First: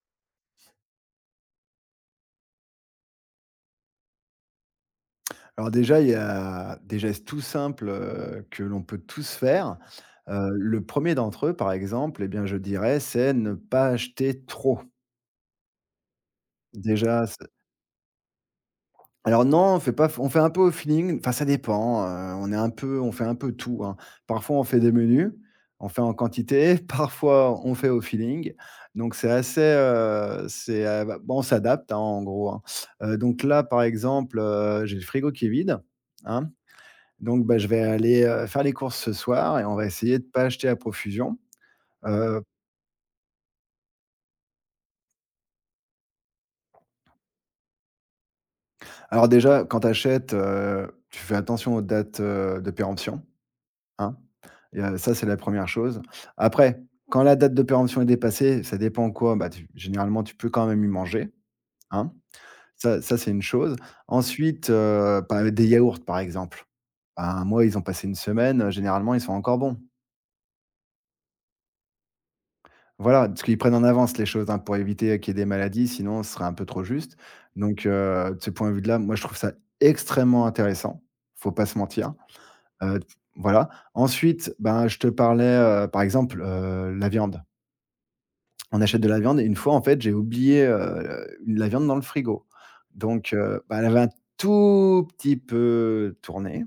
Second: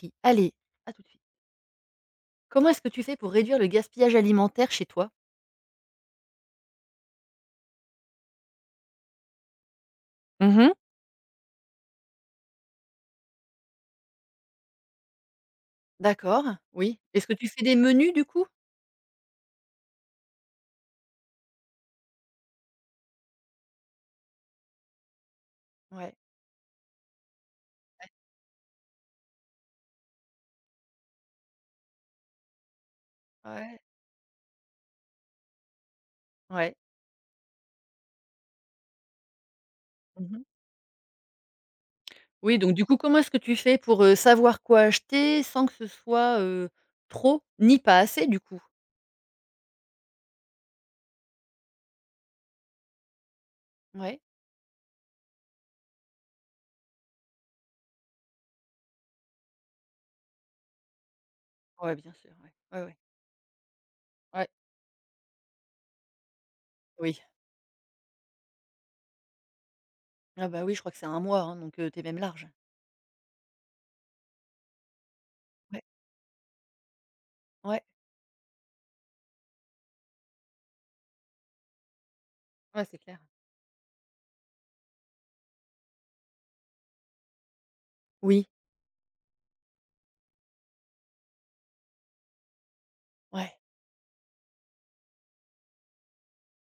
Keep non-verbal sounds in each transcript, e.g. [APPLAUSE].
Qui allez, à tout de suite. Comment est-ce que tu fais pour réduire le gaspillage alimentaire chez toi? Alors déjà, il y a des gestes tout simples, que l'on peut tous faire. Mmh mh. Le premier d'entre eux, par exemple, eh bien, je dirais, c'est ne pas acheter trop. D'accord, oui. Déjà, Est-ce que tu c'est fais des menus du coup? alors non, on fait pas on fait un peu au feeling, enfin ça dépend, on est un peu on fait un peu tout, hein. Parfois, on fait des menus, on fait en Ouais, quantité, [LAUGHS] parfois, on fait au feeling. Donc c'est assez, bah, bon, on s'adapte, hein, en gros, hein. Donc là, ouais, par exemple, j'ai le frigo qui est vide, hein. ouais. Donc bah, je vais aller, faire les courses ce soir et on va essayer de Mmh mh. pas acheter à profusion. Heu, Oui, donc du coup, comment est-ce que tu fais pour, savoir quoi acheter sans que ce soit, trop ni pas assez du coup? alors déjà quand tu achètes, tu fais attention aux dates, de péremption, hein? Ouais, Et ça c'est la première chose. Après, quand la date de péremption est dépassée, ça dépend quoi, bah, tu généralement tu peux quand même y manger, ouais, bien hein? sûr, ouais, ouais, ouais, Ça c'est une chose. ouais, Ensuite, bah, des yaourts par exemple. oui. Ben, moi ils ont passé une semaine, généralement ils sont encore bons. Ah bah oui, je crois que c'est un mois, hein, donc tu es même large. Voilà, parce qu'ils prennent en avance les choses, hein, pour éviter qu'il y ait des Ouais, maladies, sinon ce serait un peu trop juste. ouais, Donc, de ce point de vue-là, moi je trouve ça extrêmement intéressant, faut pas se mentir. ouais, c'est Heu, clair. voilà. Ensuite, ben, je te parlais, par exemple, la viande. Oui, On achète de la viande et une fois en fait, j'ai oublié, la viande dans le frigo. Donc, ouais, bah, elle avait un tout petit peu tourné,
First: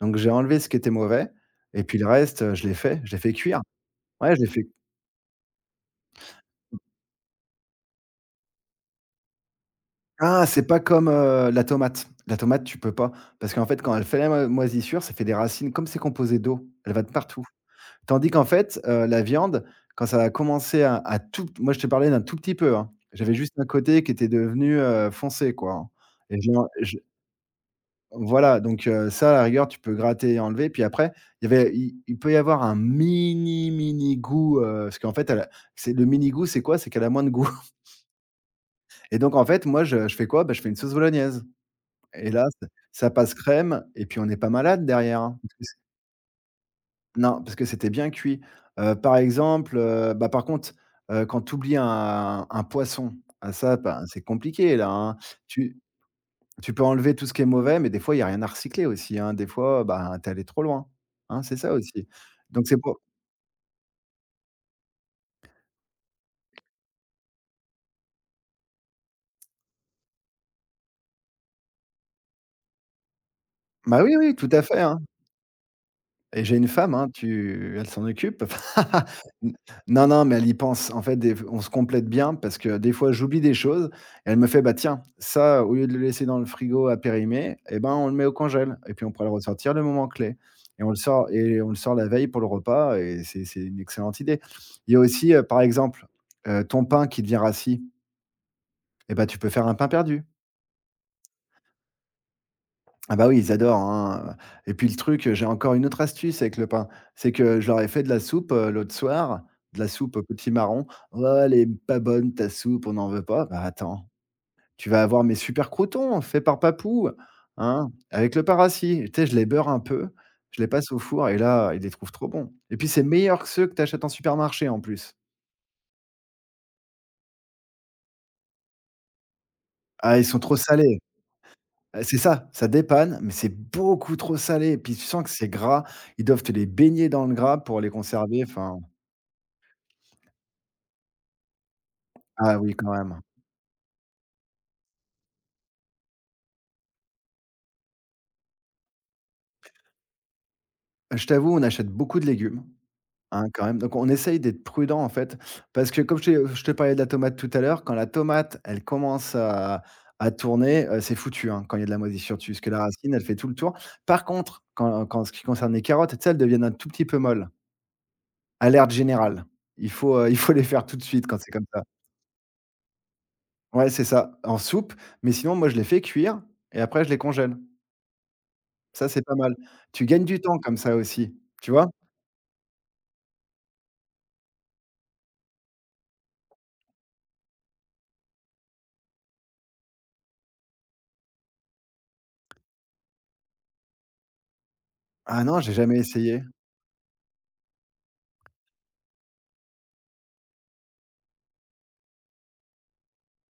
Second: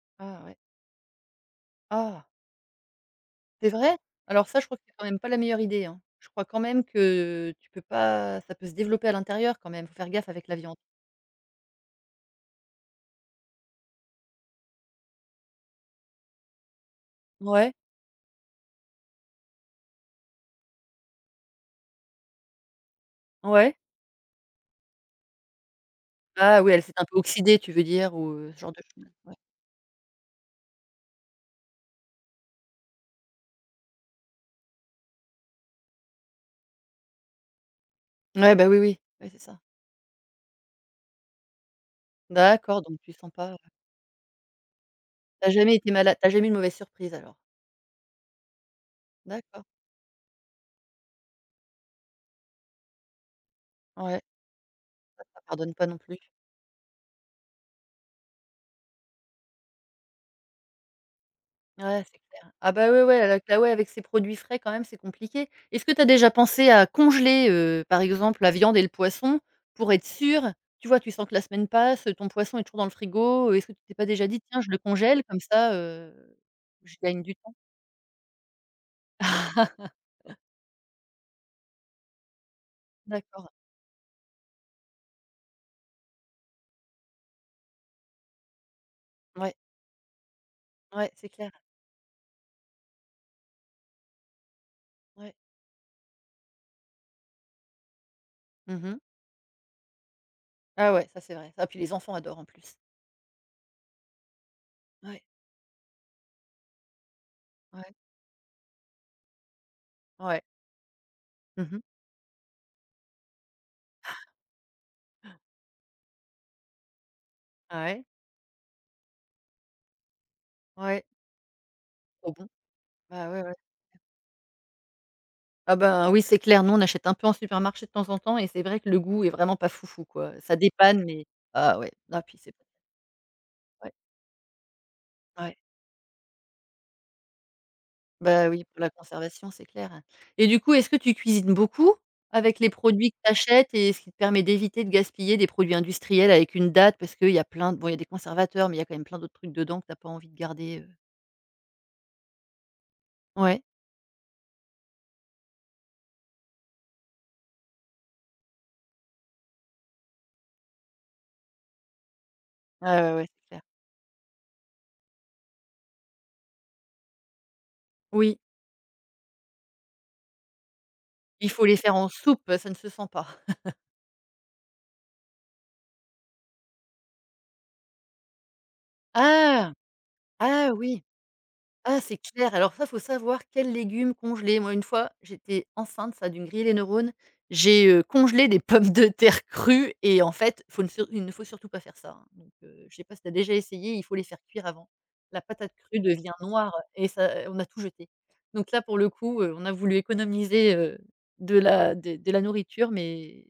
donc j'ai ah ouais, enlevé ce qui était mauvais et puis le ah! reste, je l'ai fait cuire. C'est vrai? Ouais, je l'ai Alors ça, je fait crois que c'est quand même pas la meilleure idée, hein. Je crois quand même que tu peux pas ça peut se développer à l'intérieur quand même, faut faire gaffe ah, avec la c'est viande. pas comme, la tomate. La tomate, tu peux pas, parce qu'en fait, quand elle fait la mo moisissure, ça fait des racines. Comme c'est composé d'eau, elle va de partout. Ouais, Tandis qu'en fait, la viande, quand ça a commencé à tout moi, je te parlais d'un tout petit peu, hein. J'avais juste un ouais. côté qui était devenu, foncé, quoi, hein et Ah oui, elle s'est je un peu oxydée, tu veux dire ou, ce voilà, genre de donc choses, ça, à ouais. la rigueur, tu peux gratter et enlever. Puis après, il peut y avoir un mini, mini goût, parce qu'en fait, elle a c'est le mini goût, c'est quoi? C'est qu'elle a moins de goût [LAUGHS] Ouais, bah, oui, oui, et oui, donc c'est en ça. fait, moi, je fais quoi? Bah, je fais une sauce bolognaise. Et là, ça D'accord, donc ça tu sens passe pas, crème et puis on n'est pas malade derrière, hein, tu as parce que c jamais eu de mauvaise surprise alors? non, parce que c'était bien cuit. Par D'accord, exemple, bah, par contre, quand tu oublies un poisson, ah ça, ben, c'est ouais, compliqué là, hein. ça pardonne Tu pas non plus. tu peux enlever tout ce qui est mauvais, mais des fois, il y a rien à recycler aussi, hein. Des fois, bah tu es allé trop loin, hein, c'est ça Ouais, aussi. c'est clair. Donc Ah c'est bah, pour ouais, ouais, avec la ouais, avec ces produits frais quand même, c'est compliqué. Est-ce que tu as déjà pensé à congeler, par exemple, la viande et le poisson pour être sûr? Tu vois, tu sens que la semaine passe, ton poisson est toujours dans le frigo, est-ce que tu t'es bah, pas oui, déjà oui, dit: tout à «Tiens, je le fait, hein. congèle comme ça, Et j'ai une femme, je hein, gagne du temps»? tu elle s'en occupe? [LAUGHS] N [LAUGHS] non, non, mais elle y pense. En fait, des on se complète bien parce que des fois, j'oublie D'accord. des choses et elle me fait: «Bah, tiens, ça, au lieu de le laisser dans le frigo à périmer, eh ben, on le met au congèle et puis on pourra le Ouais, ressortir le moment clé» et on le ouais, sort c'est clair. et on le sort la veille pour le repas et c'est une excellente idée. Il y a aussi, Ouais. Par exemple, ton pain qui devient rassis, Mmh. eh ben, tu peux faire un pain perdu. Ah ouais, ça c'est vrai. Ah puis les enfants adorent en plus. Ah bah oui, ils adorent, hein, et puis le Ouais, truc, j'ai encore une autre astuce avec le pain. C'est que je leur ai ouais, fait de la soupe, l'autre soir, de la soupe, au ouais. petit marron. «Oh, elle est Mmh. pas bonne ta soupe, on n'en veut pas». Bah attends, tu vas avoir mes super croûtons faits par Papou, Ah hein, ouais? avec le Paraci. Tu sais, je les beurre un peu, je les passe au Ouais, four et là, ils les trouvent trop trop bon. bons et puis c'est Bah, meilleur ouais, que ouais. ceux que tu achètes en supermarché en plus. Ah ben, oui, c'est clair. Nous, on achète un peu en supermarché de temps en temps et c'est vrai que le goût est vraiment pas foufou, Ah, ils quoi. sont trop Ça salés. dépanne, mais ah ouais, C'est ah puis ça, c'est ça dépanne, mais c'est ouais, beaucoup trop salé et puis tu sens que c'est ouais. gras. Ils doivent te les baigner dans le gras pour les conserver, Bah, oui, enfin pour la conservation, c'est clair. Et du coup, est-ce que tu cuisines beaucoup ah avec les oui, quand produits que même. tu achètes et ce qui te permet d'éviter de gaspiller des produits industriels avec une date? Parce qu'il y a il y a des conservateurs, mais il y a quand même plein d'autres trucs dedans que tu as pas envie de garder, Je t'avoue, on achète beaucoup de légumes, hein, ouais. quand même, donc on essaye d'être prudent, en fait, parce que comme je te parlais de la tomate tout à l'heure, quand la tomate, elle commence à tourner, c'est foutu, hein, quand il y a de la moisissure dessus, parce que la Ouais, ouais, racine, elle ouais, fait tout c'est le clair. tour. Par contre, quand en ce qui concerne les carottes, tu sais, elles deviennent un tout petit peu molles. Oui, Alerte générale. Il faut les faire tout de suite quand il c'est comme faut les ça. faire en soupe, ça ne se sent pas. Ouais, c'est ça, en soupe, mais sinon moi je les fais cuire et après je les congèle. Ça, c'est pas mal. Ah! Tu gagnes du temps Ah comme ça oui! aussi, tu vois? Ah, c'est clair. Alors ça, faut savoir quels légumes congeler. Moi, une fois, j'étais enceinte, ça a dû me griller les neurones. J'ai, congelé des [LAUGHS] pommes de terre crues et en fait, faut ne sur il ne faut surtout pas faire ça, hein. Donc, je sais pas si tu as déjà essayé, il faut les faire cuire avant. La Ah non, patate j'ai jamais crue devient essayé. noire et ça on a tout jeté. Donc là, pour le coup, on a voulu économiser, de la nourriture, mais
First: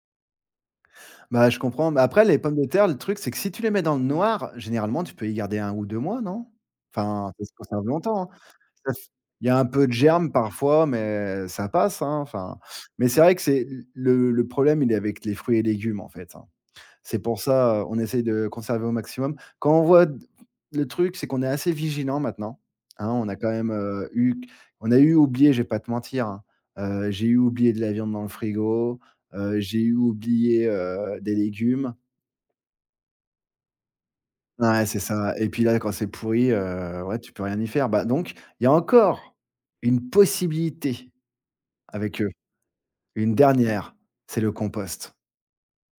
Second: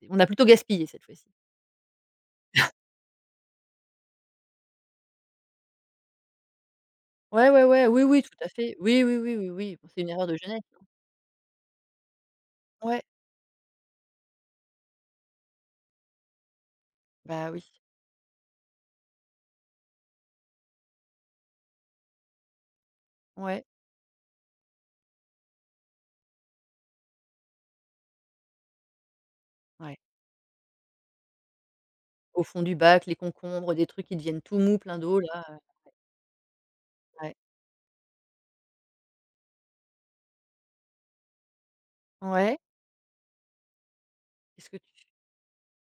c'est on a plutôt gaspillé cette fois-ci. Bah, je comprends, mais après les pommes de terre, le truc c'est que si tu les mets dans le noir, généralement tu peux y garder un ou 2 mois, non? Enfin, ça se Ouais, ouais, conserve ouais, oui, longtemps, oui, hein? tout à fait. Ça f Oui, oui, oui, Il y oui, a un oui. peu Bon, de c'est une erreur germe de jeunesse, hein. parfois, mais ça passe, hein, enfin. Ouais, Mais c'est vrai que c'est le problème, il est avec les fruits et légumes, en fait, hein. C'est pour bah, oui. ça, on essaye de conserver au maximum. Quand on voit d Le truc, c'est qu'on est assez vigilant maintenant, hein. On a quand Ouais, même, eu on a eu oublié, je vais pas te mentir, hein. J'ai eu oublié de la viande dans le frigo, j'ai eu ouais. oublié, des légumes. Au fond du bac, les concombres, des trucs qui deviennent tout mous, Ouais, c'est plein d'eau ça là, et puis là, quand c'est pourri, ouais, tu ouais. peux rien y faire. Bah, donc il y a encore une possibilité. Avec, eux, Ouais. une dernière, c'est le Qu'est-ce que tu compost.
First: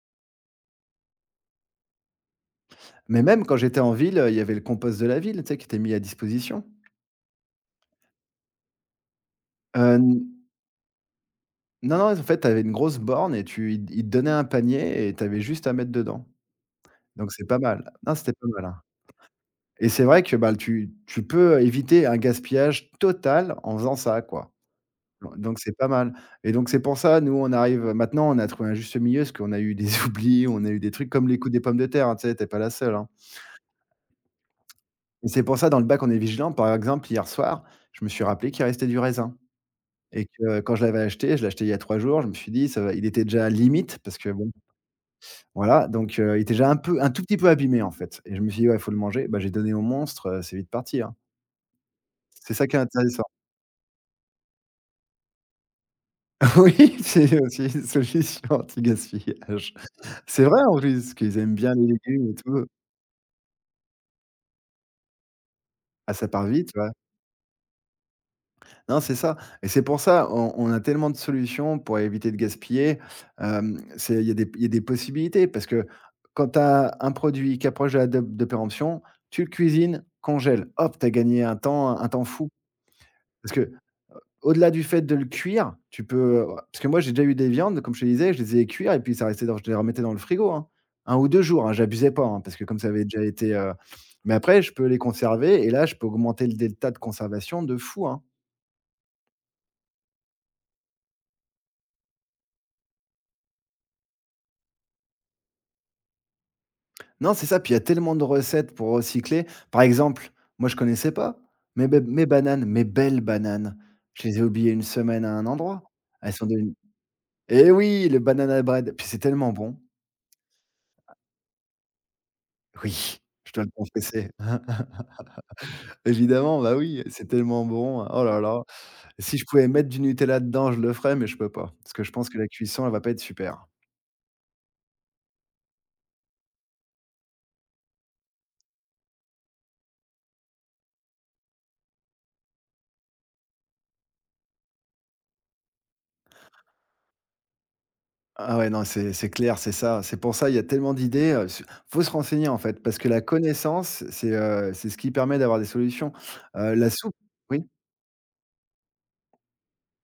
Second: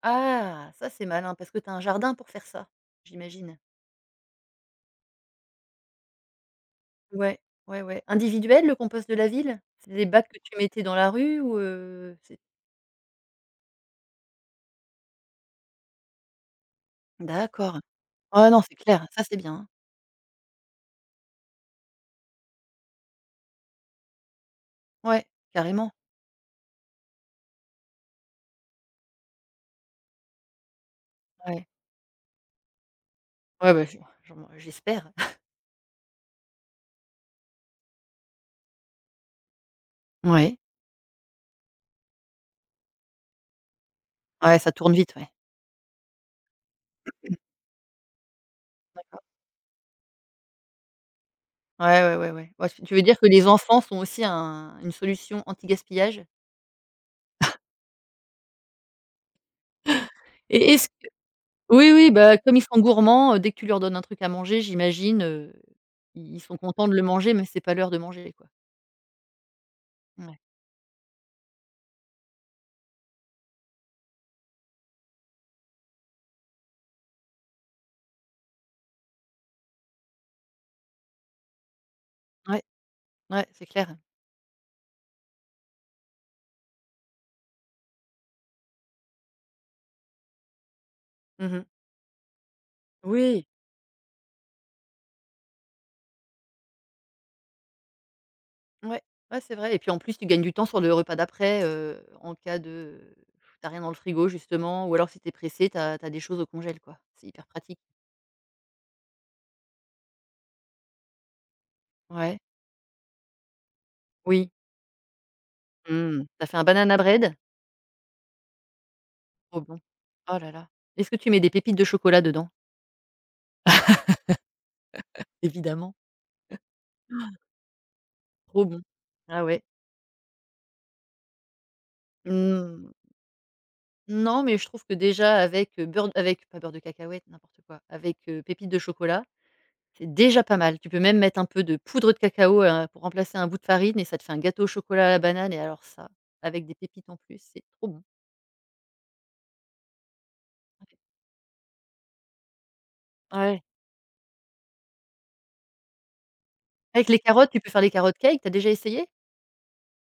Ah! Ça, c'est malin parce que tu as un jardin pour faire ça, Mais même quand j'imagine? j'étais en ville, il y avait le compost de la ville, tu sais, qui était mis à disposition. Ouais, ouais, ouais. Individuel, le compost de la ville? C'est N des bacs que tu mettais dans la rue ou, Non, non, en c'est fait, tu avais une grosse borne et tu ils ils te donnaient un panier et tu avais juste à mettre dedans. Donc c'est pas d'accord. mal. Non, c'était pas Ah non, mal, c'est hein clair, ça, c'est bien, hein. et c'est vrai que, bah, tu peux éviter un gaspillage total en faisant ça, quoi. Ouais, Donc c'est pas carrément. mal et donc c'est pour ça, nous, on arrive maintenant, on a trouvé un juste milieu parce qu'on a eu des [LAUGHS] oublis, on a eu des trucs comme les coups des Ouais. pommes de terre, hein, tu sais, tu pas la seule, hein. Ouais, bah, je j'en j'espère. Et c'est pour ça dans le bac, on est vigilant. Par exemple, hier soir, je me suis rappelé qu'il restait du raisin et Ouais. que quand je l'avais acheté, je l'ai acheté il y a 3 jours, je me suis dit: «Ça va» il était déjà limite parce que bon, Ouais, ça tourne vite, ouais. voilà, donc il était déjà un tout petit peu abîmé, en fait et je me suis dit: «Ouais, il faut le D'accord. manger». Bah, j'ai donné au monstre, c'est vite parti, hein. Ouais, ouais, ouais, ouais. C'est ça Ouais, qui est tu veux dire intéressant. que les enfants sont aussi un une solution anti-gaspillage? [LAUGHS] Oui, c'est aussi une solution anti-gaspillage. C'est vrai Et en et plus, parce qu'ils aiment bien les Oui, oui, légumes et bah, comme ils tout. sont gourmands, dès que tu leur donnes un truc à manger, j'imagine, Ah, ça ils part sont vite, ouais. contents de le manger, mais c'est pas l'heure de manger, quoi. Non, c'est ça et c'est pour ça, Ouais, on a tellement de solutions pour éviter de gaspiller. Hem, c'est il y a des Il y a des possibilités parce que quand tu as un produit qui approche de la date de péremption, tu le cuisines, congèle. Hop, tu as gagné un temps fou. ouais, ouais, Parce c'est que clair. au delà du fait de le cuire, tu peux, parce que moi, j'ai déjà eu des viandes, comme je te disais, je les ai cuire et puis ça restait dans je les remettais dans le frigo, hein. Un ou deux Mmh mh. jours, hein, j'abusais pas, hein, parce que comme ça avait déjà Oui, été, mais après je peux les conserver et là, je peux augmenter le delta de conservation de fou, hein. ouais, ouais, c'est vrai et puis en plus, tu gagnes du temps sur le repas d'après, en cas de tu as rien dans le frigo justement ou alors si tu es pressé, tu as des choses au congèle, quoi. C'est Non, c'est hyper ça, puis il y pratique. a tellement de recettes pour recycler. Par exemple, moi, je connaissais pas mes Ouais, bananes, mes belles bananes. Je les ai oui. oubliées une semaine à un endroit. Mmh. Elles Tu sont as fait un devenues banana bread? Eh oui, le banana bread, puis c'est tellement Trop bon. bon. Oh là là. Est-ce que tu mets des pépites de chocolat dedans? Oui, je dois le confesser. [LAUGHS] Évidemment, Évidemment, bah oui, c'est tellement bon. Oh là là. trop bon. Si Ah je ouais. pouvais mettre du Nutella dedans, je le ferais, mais je peux pas. Parce que je pense que la cuisson, elle Mmh. va pas être super. Non, mais je trouve que déjà avec, beurre avec pas beurre de cacahuète, n'importe quoi, avec, pépites de chocolat, c'est déjà pas mal. Tu peux même mettre un peu de poudre de cacao, pour remplacer un bout de farine et ça te fait un gâteau au chocolat à la banane et alors ça, avec des pépites en plus, c'est trop bon. Ah ouais, non, c'est clair, c'est ça. C'est pour ça, il y a tellement d'idées. Su Faut se renseigner, en fait, parce que la Ouais. connaissance, c'est ce qui permet d'avoir des solutions. La Avec soupe les carottes, tu oui? peux faire les carottes cake, t'as déjà essayé?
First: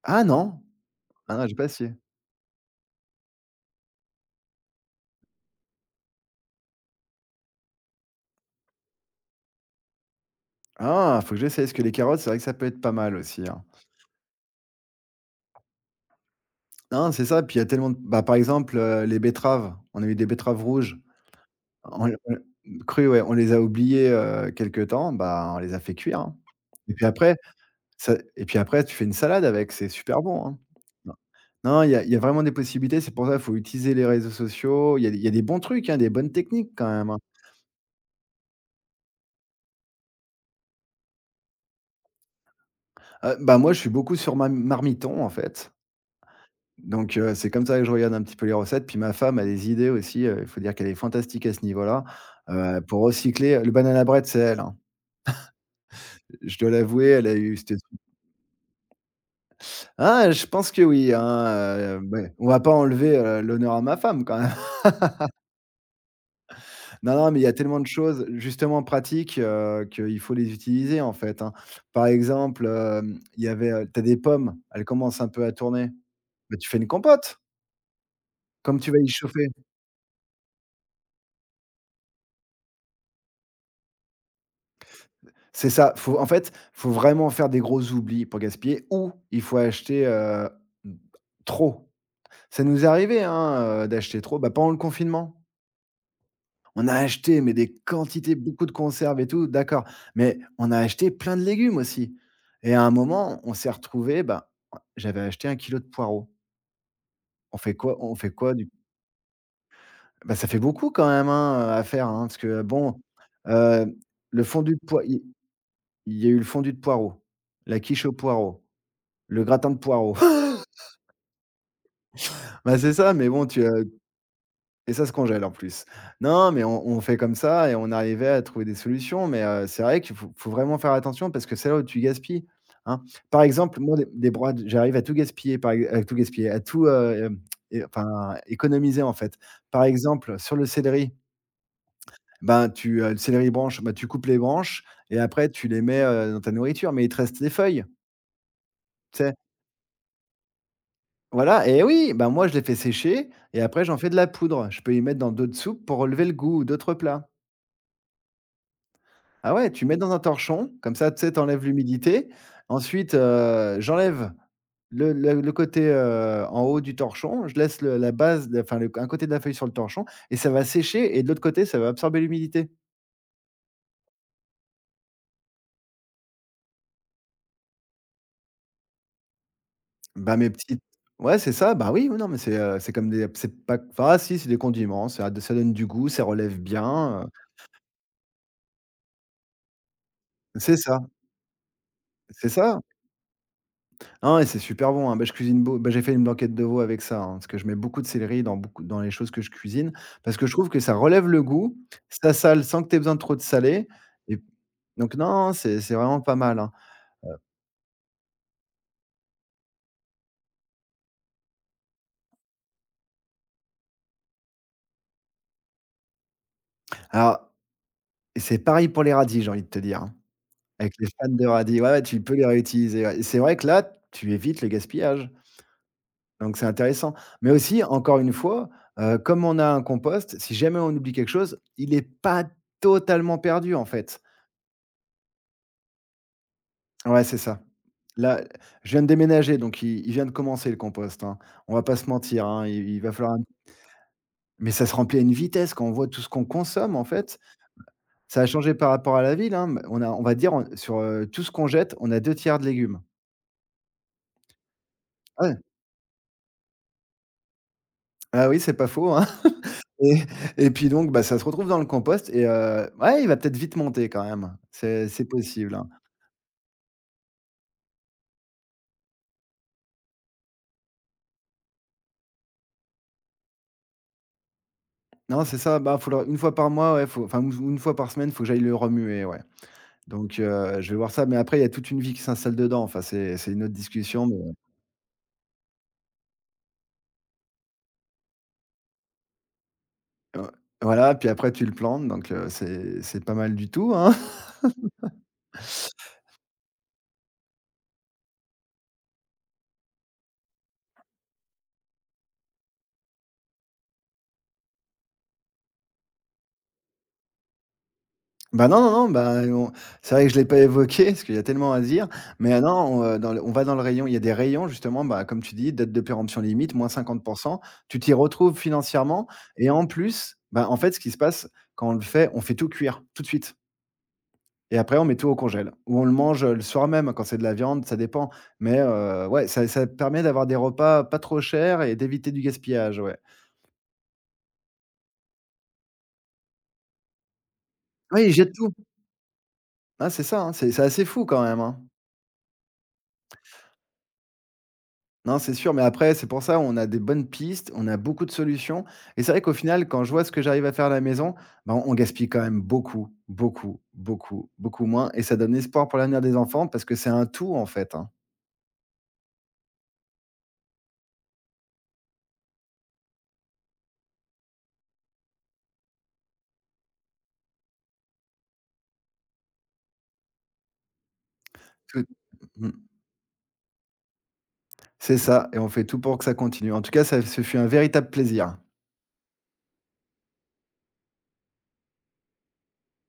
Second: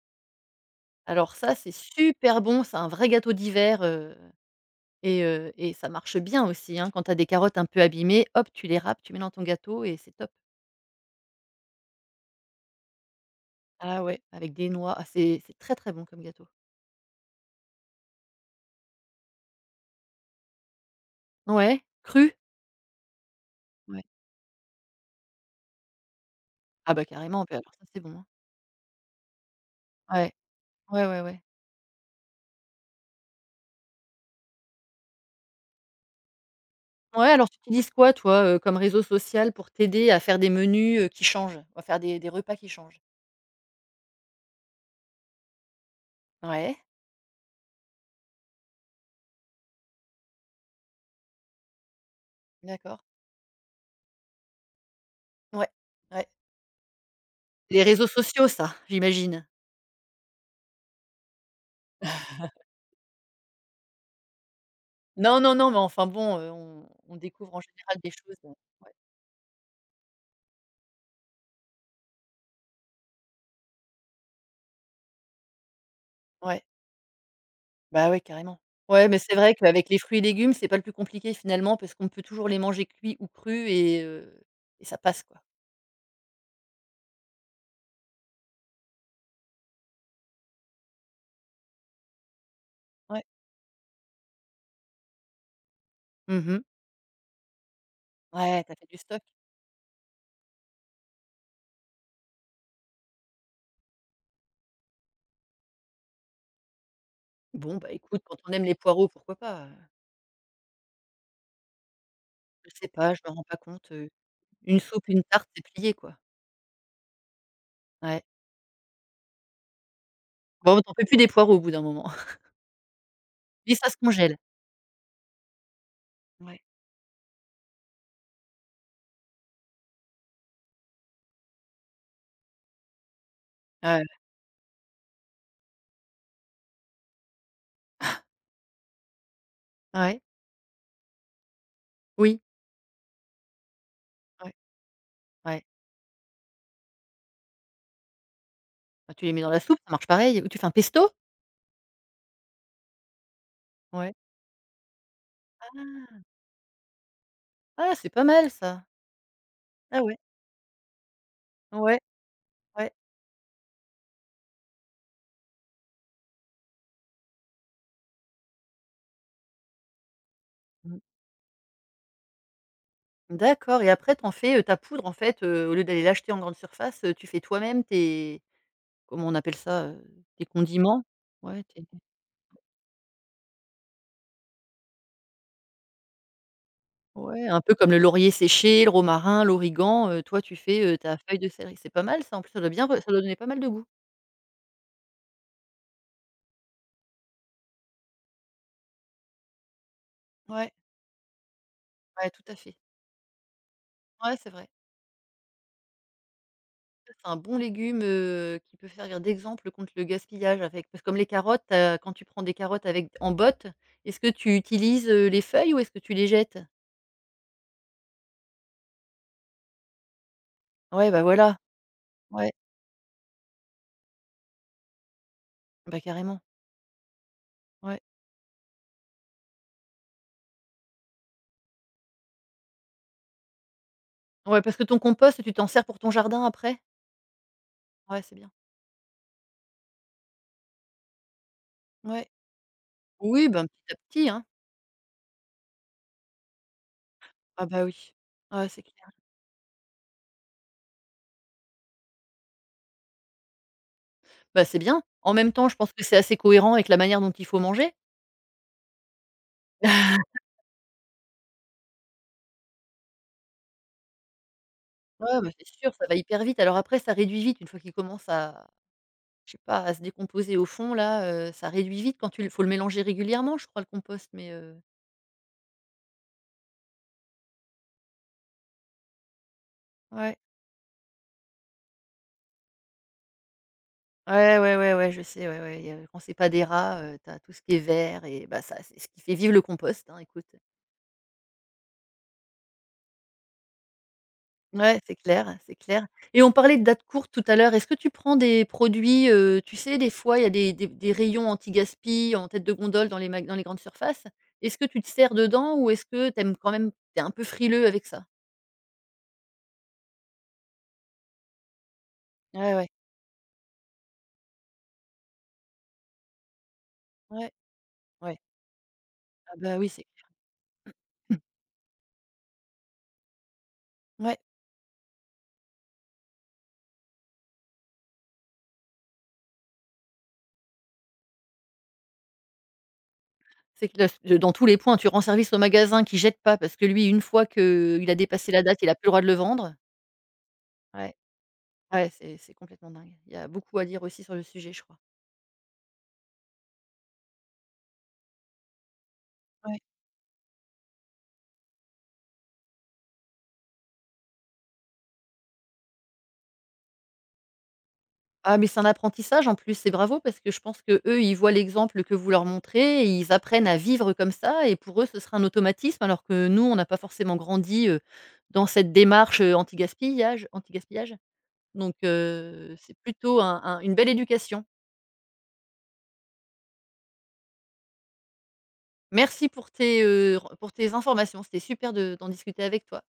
Ah non? Alors Ah non, ça, j'ai pas c'est essayé. super bon, c'est un vrai gâteau d'hiver, et ça marche bien aussi, hein. Quand t'as des carottes un peu abîmées, hop, tu les râpes, tu mets dans ton gâteau et c'est top. Ah! Faut que j'essaie, parce que les carottes, c'est vrai que ça peut être pas mal aussi, hein. Ah ouais. Avec des noix, ah c'est très, très bon comme gâteau. Non, c'est ça, puis il y a tellement de bah, par exemple, les betteraves, on a eu des betteraves rouges, Ouais, on cru? on crues, ouais, on les a Ouais. oubliées, quelque temps, bah, on les a fait cuire, hein et Ah bah puis après carrément, bah alors ça c'est bon, ça hein. et puis après tu fais une salade avec, c'est super Ouais, bon, hein. ouais, Non. ouais, ouais. Non, il y a vraiment des possibilités, c'est pour ça, qu'il faut utiliser les réseaux sociaux, il y a des il y a des bons trucs, hein, des bonnes techniques quand même, hein. Ouais, alors tu utilises quoi toi, comme réseau social pour t'aider à faire des menus, qui changent? À faire des repas qui changent? Moi je suis beaucoup sur ma Marmiton en fait. Ouais, Donc c'est comme ça que je regarde un petit peu les recettes. Puis ma femme a des idées aussi, il faut dire qu'elle est fantastique à ce niveau-là, pour d'accord. recycler le banana bread, c'est elle, hein. Ouais, ouais. Je dois l'avouer, elle a eu cette Les réseaux sociaux ça, j'imagine? ah, je pense que oui, hein, beh, on va pas enlever, l'honneur à ma femme quand même. [LAUGHS] Non, non, non, mais enfin bon, on Non, on non, mais il y a découvre en tellement de général des choses choses, justement ouais. pratiques, qu'il faut les utiliser en fait, hein. Par exemple, il y avait, tu as des pommes, elles commencent un peu à tourner, bah, Ouais, tu fais une compote, bah ouais, carrément. comme tu vas y Ouais, mais c'est chauffer. vrai qu'avec les fruits et légumes, c'est pas le plus compliqué finalement parce qu'on peut toujours les manger cuits ou crus et ça passe quoi. C'est ça, faut en fait, faut vraiment faire des gros oublis pour gaspiller ou il faut acheter, mmh, trop. Ça nous est Ouais. arrivé, hein, d'acheter trop, bah, pendant le confinement. Mmh mh. On a acheté, mais des quantités, Ouais, beaucoup de tu as fait du conserves stock. et tout, d'accord, mais on a acheté plein de légumes aussi et à un moment, on s'est retrouvé. Bah, j'avais acheté un kilo de poireaux. On fait Bon, bah, quoi on écoute, fait quand quoi on aime du les poireaux, pourquoi pas? bah, ça fait beaucoup quand même, hein, à faire, hein, parce que Je sais bon, pas, je me rends pas heu, compte, le fondu une de poireaux. soupe, une tarte, c'est plié, quoi. Il y a eu le fondu de poireaux, la quiche au Ouais. poireau. Le gratin de poireaux. [LAUGHS] Bon, tu en peux plus des poireaux au bout d'un moment. [LAUGHS] Bah, c'est ça, mais bon, tu, Mais ça se congèle. et ça se congèle en plus. Non, mais Ouais. on fait comme ça et on arrivait à trouver des solutions, mais c'est vrai qu'il faut faut vraiment faire attention parce que c'est là où tu gaspilles, hein. Par exemple, moi, Ouais, ouais. Des broades, j'arrive à tout gaspiller, par ex à tout gaspiller, à tout, é enfin, économiser, en fait. Par Ouais. exemple, sur le céleri, Oui. ben, tu, le céleri branche, ben tu coupes les Ouais. branches et après Ouais. tu les mets, dans ta nourriture, mais il te reste des feuilles, Bah, tu tu les sais? mets dans la soupe, ça marche pareil. Ou tu fais un pesto? Voilà et oui, ben, moi je les fais sécher et après j'en fais Ouais. de la poudre. Je peux y mettre dans d'autres soupes Ah! pour relever le goût ou d'autres plats. Ah, c'est pas mal ça. Ah ouais, tu mets Ah dans ouais. un torchon, comme ça, tu sais, tu Ouais, l'humidité. ouais. Ensuite, j'enlève le côté, en haut du torchon, je laisse le la base de enfin, le un côté de la feuille sur le torchon et ça va Mmh. sécher et de l'autre côté, ça va absorber l'humidité. D'accord et après tu en fais, ta poudre en fait, au lieu d'aller l'acheter en grande surface, tu fais toi-même tes comment on appelle ça? Bah, Tes mes petites condiments? ouais, c'est Ouais, ça, tes bah, oui, oui, non, mais c'est comme des c'est pas enfin, ah, si, c'est des condiments, ça ça donne du goût, ça relève bien, ouais, un peu comme le laurier séché, le romarin, l'origan, toi tu c'est fais, ça, ta feuille de céleri. C'est pas mal ça, en c'est plus ça. Ça doit donner pas mal de goût. Ah ouais, c'est super bon, hein. Bah, je cuisine beau bah, j'ai fait une blanquette de veau avec ça, hein, parce que je mets beaucoup de céleri dans beaucoup dans les choses que je cuisine, parce que je trouve Ouais, que ça relève le goût, ouais, ça tout à sale fait. sans que tu aies besoin de trop de salé Ouais, et c'est vrai. donc non, c'est vraiment pas mal, hein. Ça, c'est un bon légume, qui peut servir d'exemple contre le gaspillage avec parce que comme les carottes, quand tu prends des carottes avec en botte, est-ce que tu utilises, les feuilles ou est-ce que tu les jettes? Alors et c'est pareil pour les radis, j'ai envie de te dire, hein. Avec les Ouais, bah, fans de voilà, radis, ouais, ouais, tu peux les ouais, réutiliser, ouais et c'est vrai que là, tu évites le gaspillage, bah, carrément, donc c'est intéressant. Mais aussi, ouais. encore une fois, comme on a un compost, si jamais on oublie quelque chose, il n'est pas totalement perdu, en fait. Ouais, parce que ton compost, tu t'en sers pour ton jardin après? Ouais, c'est ça. Ouais, c'est Là, bien. je viens de déménager, donc il vient de commencer le compost, hein. On va pas se Ouais. mentir, hein, il va falloir un- Oui, ben, petit à petit, hein. mais ça se remplit à une vitesse quand on voit tout ce qu'on consomme, en fait. Ah bah, oui. Ça a ah changé c'est par cl rapport à la ville, hein, mais on a on va dire, on sur, tout ce qu'on jette, on a 2 tiers de légumes. Bah, c'est bien. En Ah même ouais. temps, je pense que c'est assez cohérent avec la manière dont il faut manger. Ah oui, c'est pas faux, hein. [LAUGHS] et [LAUGHS] et puis donc, bah, ça se retrouve dans le compost et ouais, il va peut-être vite monter quand même. C'est Ouais, bah, c'est possible, hein. sûr, ça va hyper vite. Alors après, ça réduit vite une fois qu'il commence à je sais pas, à se décomposer au fond là, ça réduit vite quand tu l faut le mélanger régulièrement, je crois, le compost, mais Non, c'est ça, bah, faut le une fois par mois, ouais, faut enfin ou une fois par semaine, il faut que j'aille le remuer, ouais. ouais. Donc je vais voir ça, mais après il y a toute une vie qui s'installe dedans. Enfin, c'est une autre discussion, mais Ouais, ouais, ouais, ouais, je sais, ouais, ouais, il y a quand c'est pas des rats, tu tout ce qui est vert et bah, ça, c'est ce qui fait vivre le compost, hein, écoute. heu, voilà, puis après tu le plantes, donc c'est pas mal du tout, hein. [LAUGHS] Ouais, c'est clair et on parlait de dates courtes tout à l'heure. Est-ce que tu prends des produits, tu sais, des fois, il y a des rayons anti-gaspi en tête de gondole dans les grandes surfaces. Est-ce que tu te sers dedans ou est-ce que tu aimes quand même tu es un peu frileux avec ça? Bah, non, non, non, bah, on c'est vrai que je l'ai pas évoqué parce qu'il y a tellement à dire, mais Ouais, ouais. non, dans le on va dans le rayon, il y a des rayons justement, bah, comme tu dis, date de péremption limite, moins 50. Ouais, Tu t'y ouais. retrouves financièrement Ah et bah, en oui, c'est plus, bah, en fait, ce qui se passe quand on le fait, on fait tout cuire, tout de suite. ouais. Et après, on met tout au congèle ou on le mange, le soir même quand c'est de la viande, ça dépend. Mais ouais, ça ça permet d'avoir des repas pas trop chers et d'éviter du gaspillage, ouais. C'est que neuf dans tous les points, tu rends service au magasin qui jette pas parce que lui, une fois que il a Oui ils dépassé jettent la tout. date, il a plus le droit de le vendre. Ah, c'est ça, hein, c'est assez Ouais, fou quand même, hein. ouais, c'est complètement dingue. Il y a beaucoup à dire aussi sur le sujet, je crois. Non, c'est sûr, mais après, c'est pour ça, on a des bonnes pistes, on a beaucoup de solutions et c'est vrai qu'au Ouais. final, quand je vois ce que j'arrive à faire à la maison, ben, on gaspille quand même beaucoup, beaucoup, beaucoup, beaucoup moins et ça donne espoir pour l'avenir des enfants parce que c'est un tout, en fait, hein. Ah mais c'est un apprentissage en plus c'est bravo parce que je pense que eux ils voient l'exemple que vous leur montrez et ils apprennent à vivre comme ça et pour eux, ce sera un automatisme alors que nous, on n'a pas forcément grandi, dans cette démarche, anti-gaspillage anti-gaspillage donc Tout mmh, c'est plutôt un une belle éducation. c'est ça et on fait tout pour que ça continue. En tout cas, ça ce fut un véritable plaisir. Merci pour tes informations, c'était super de d'en discuter avec toi.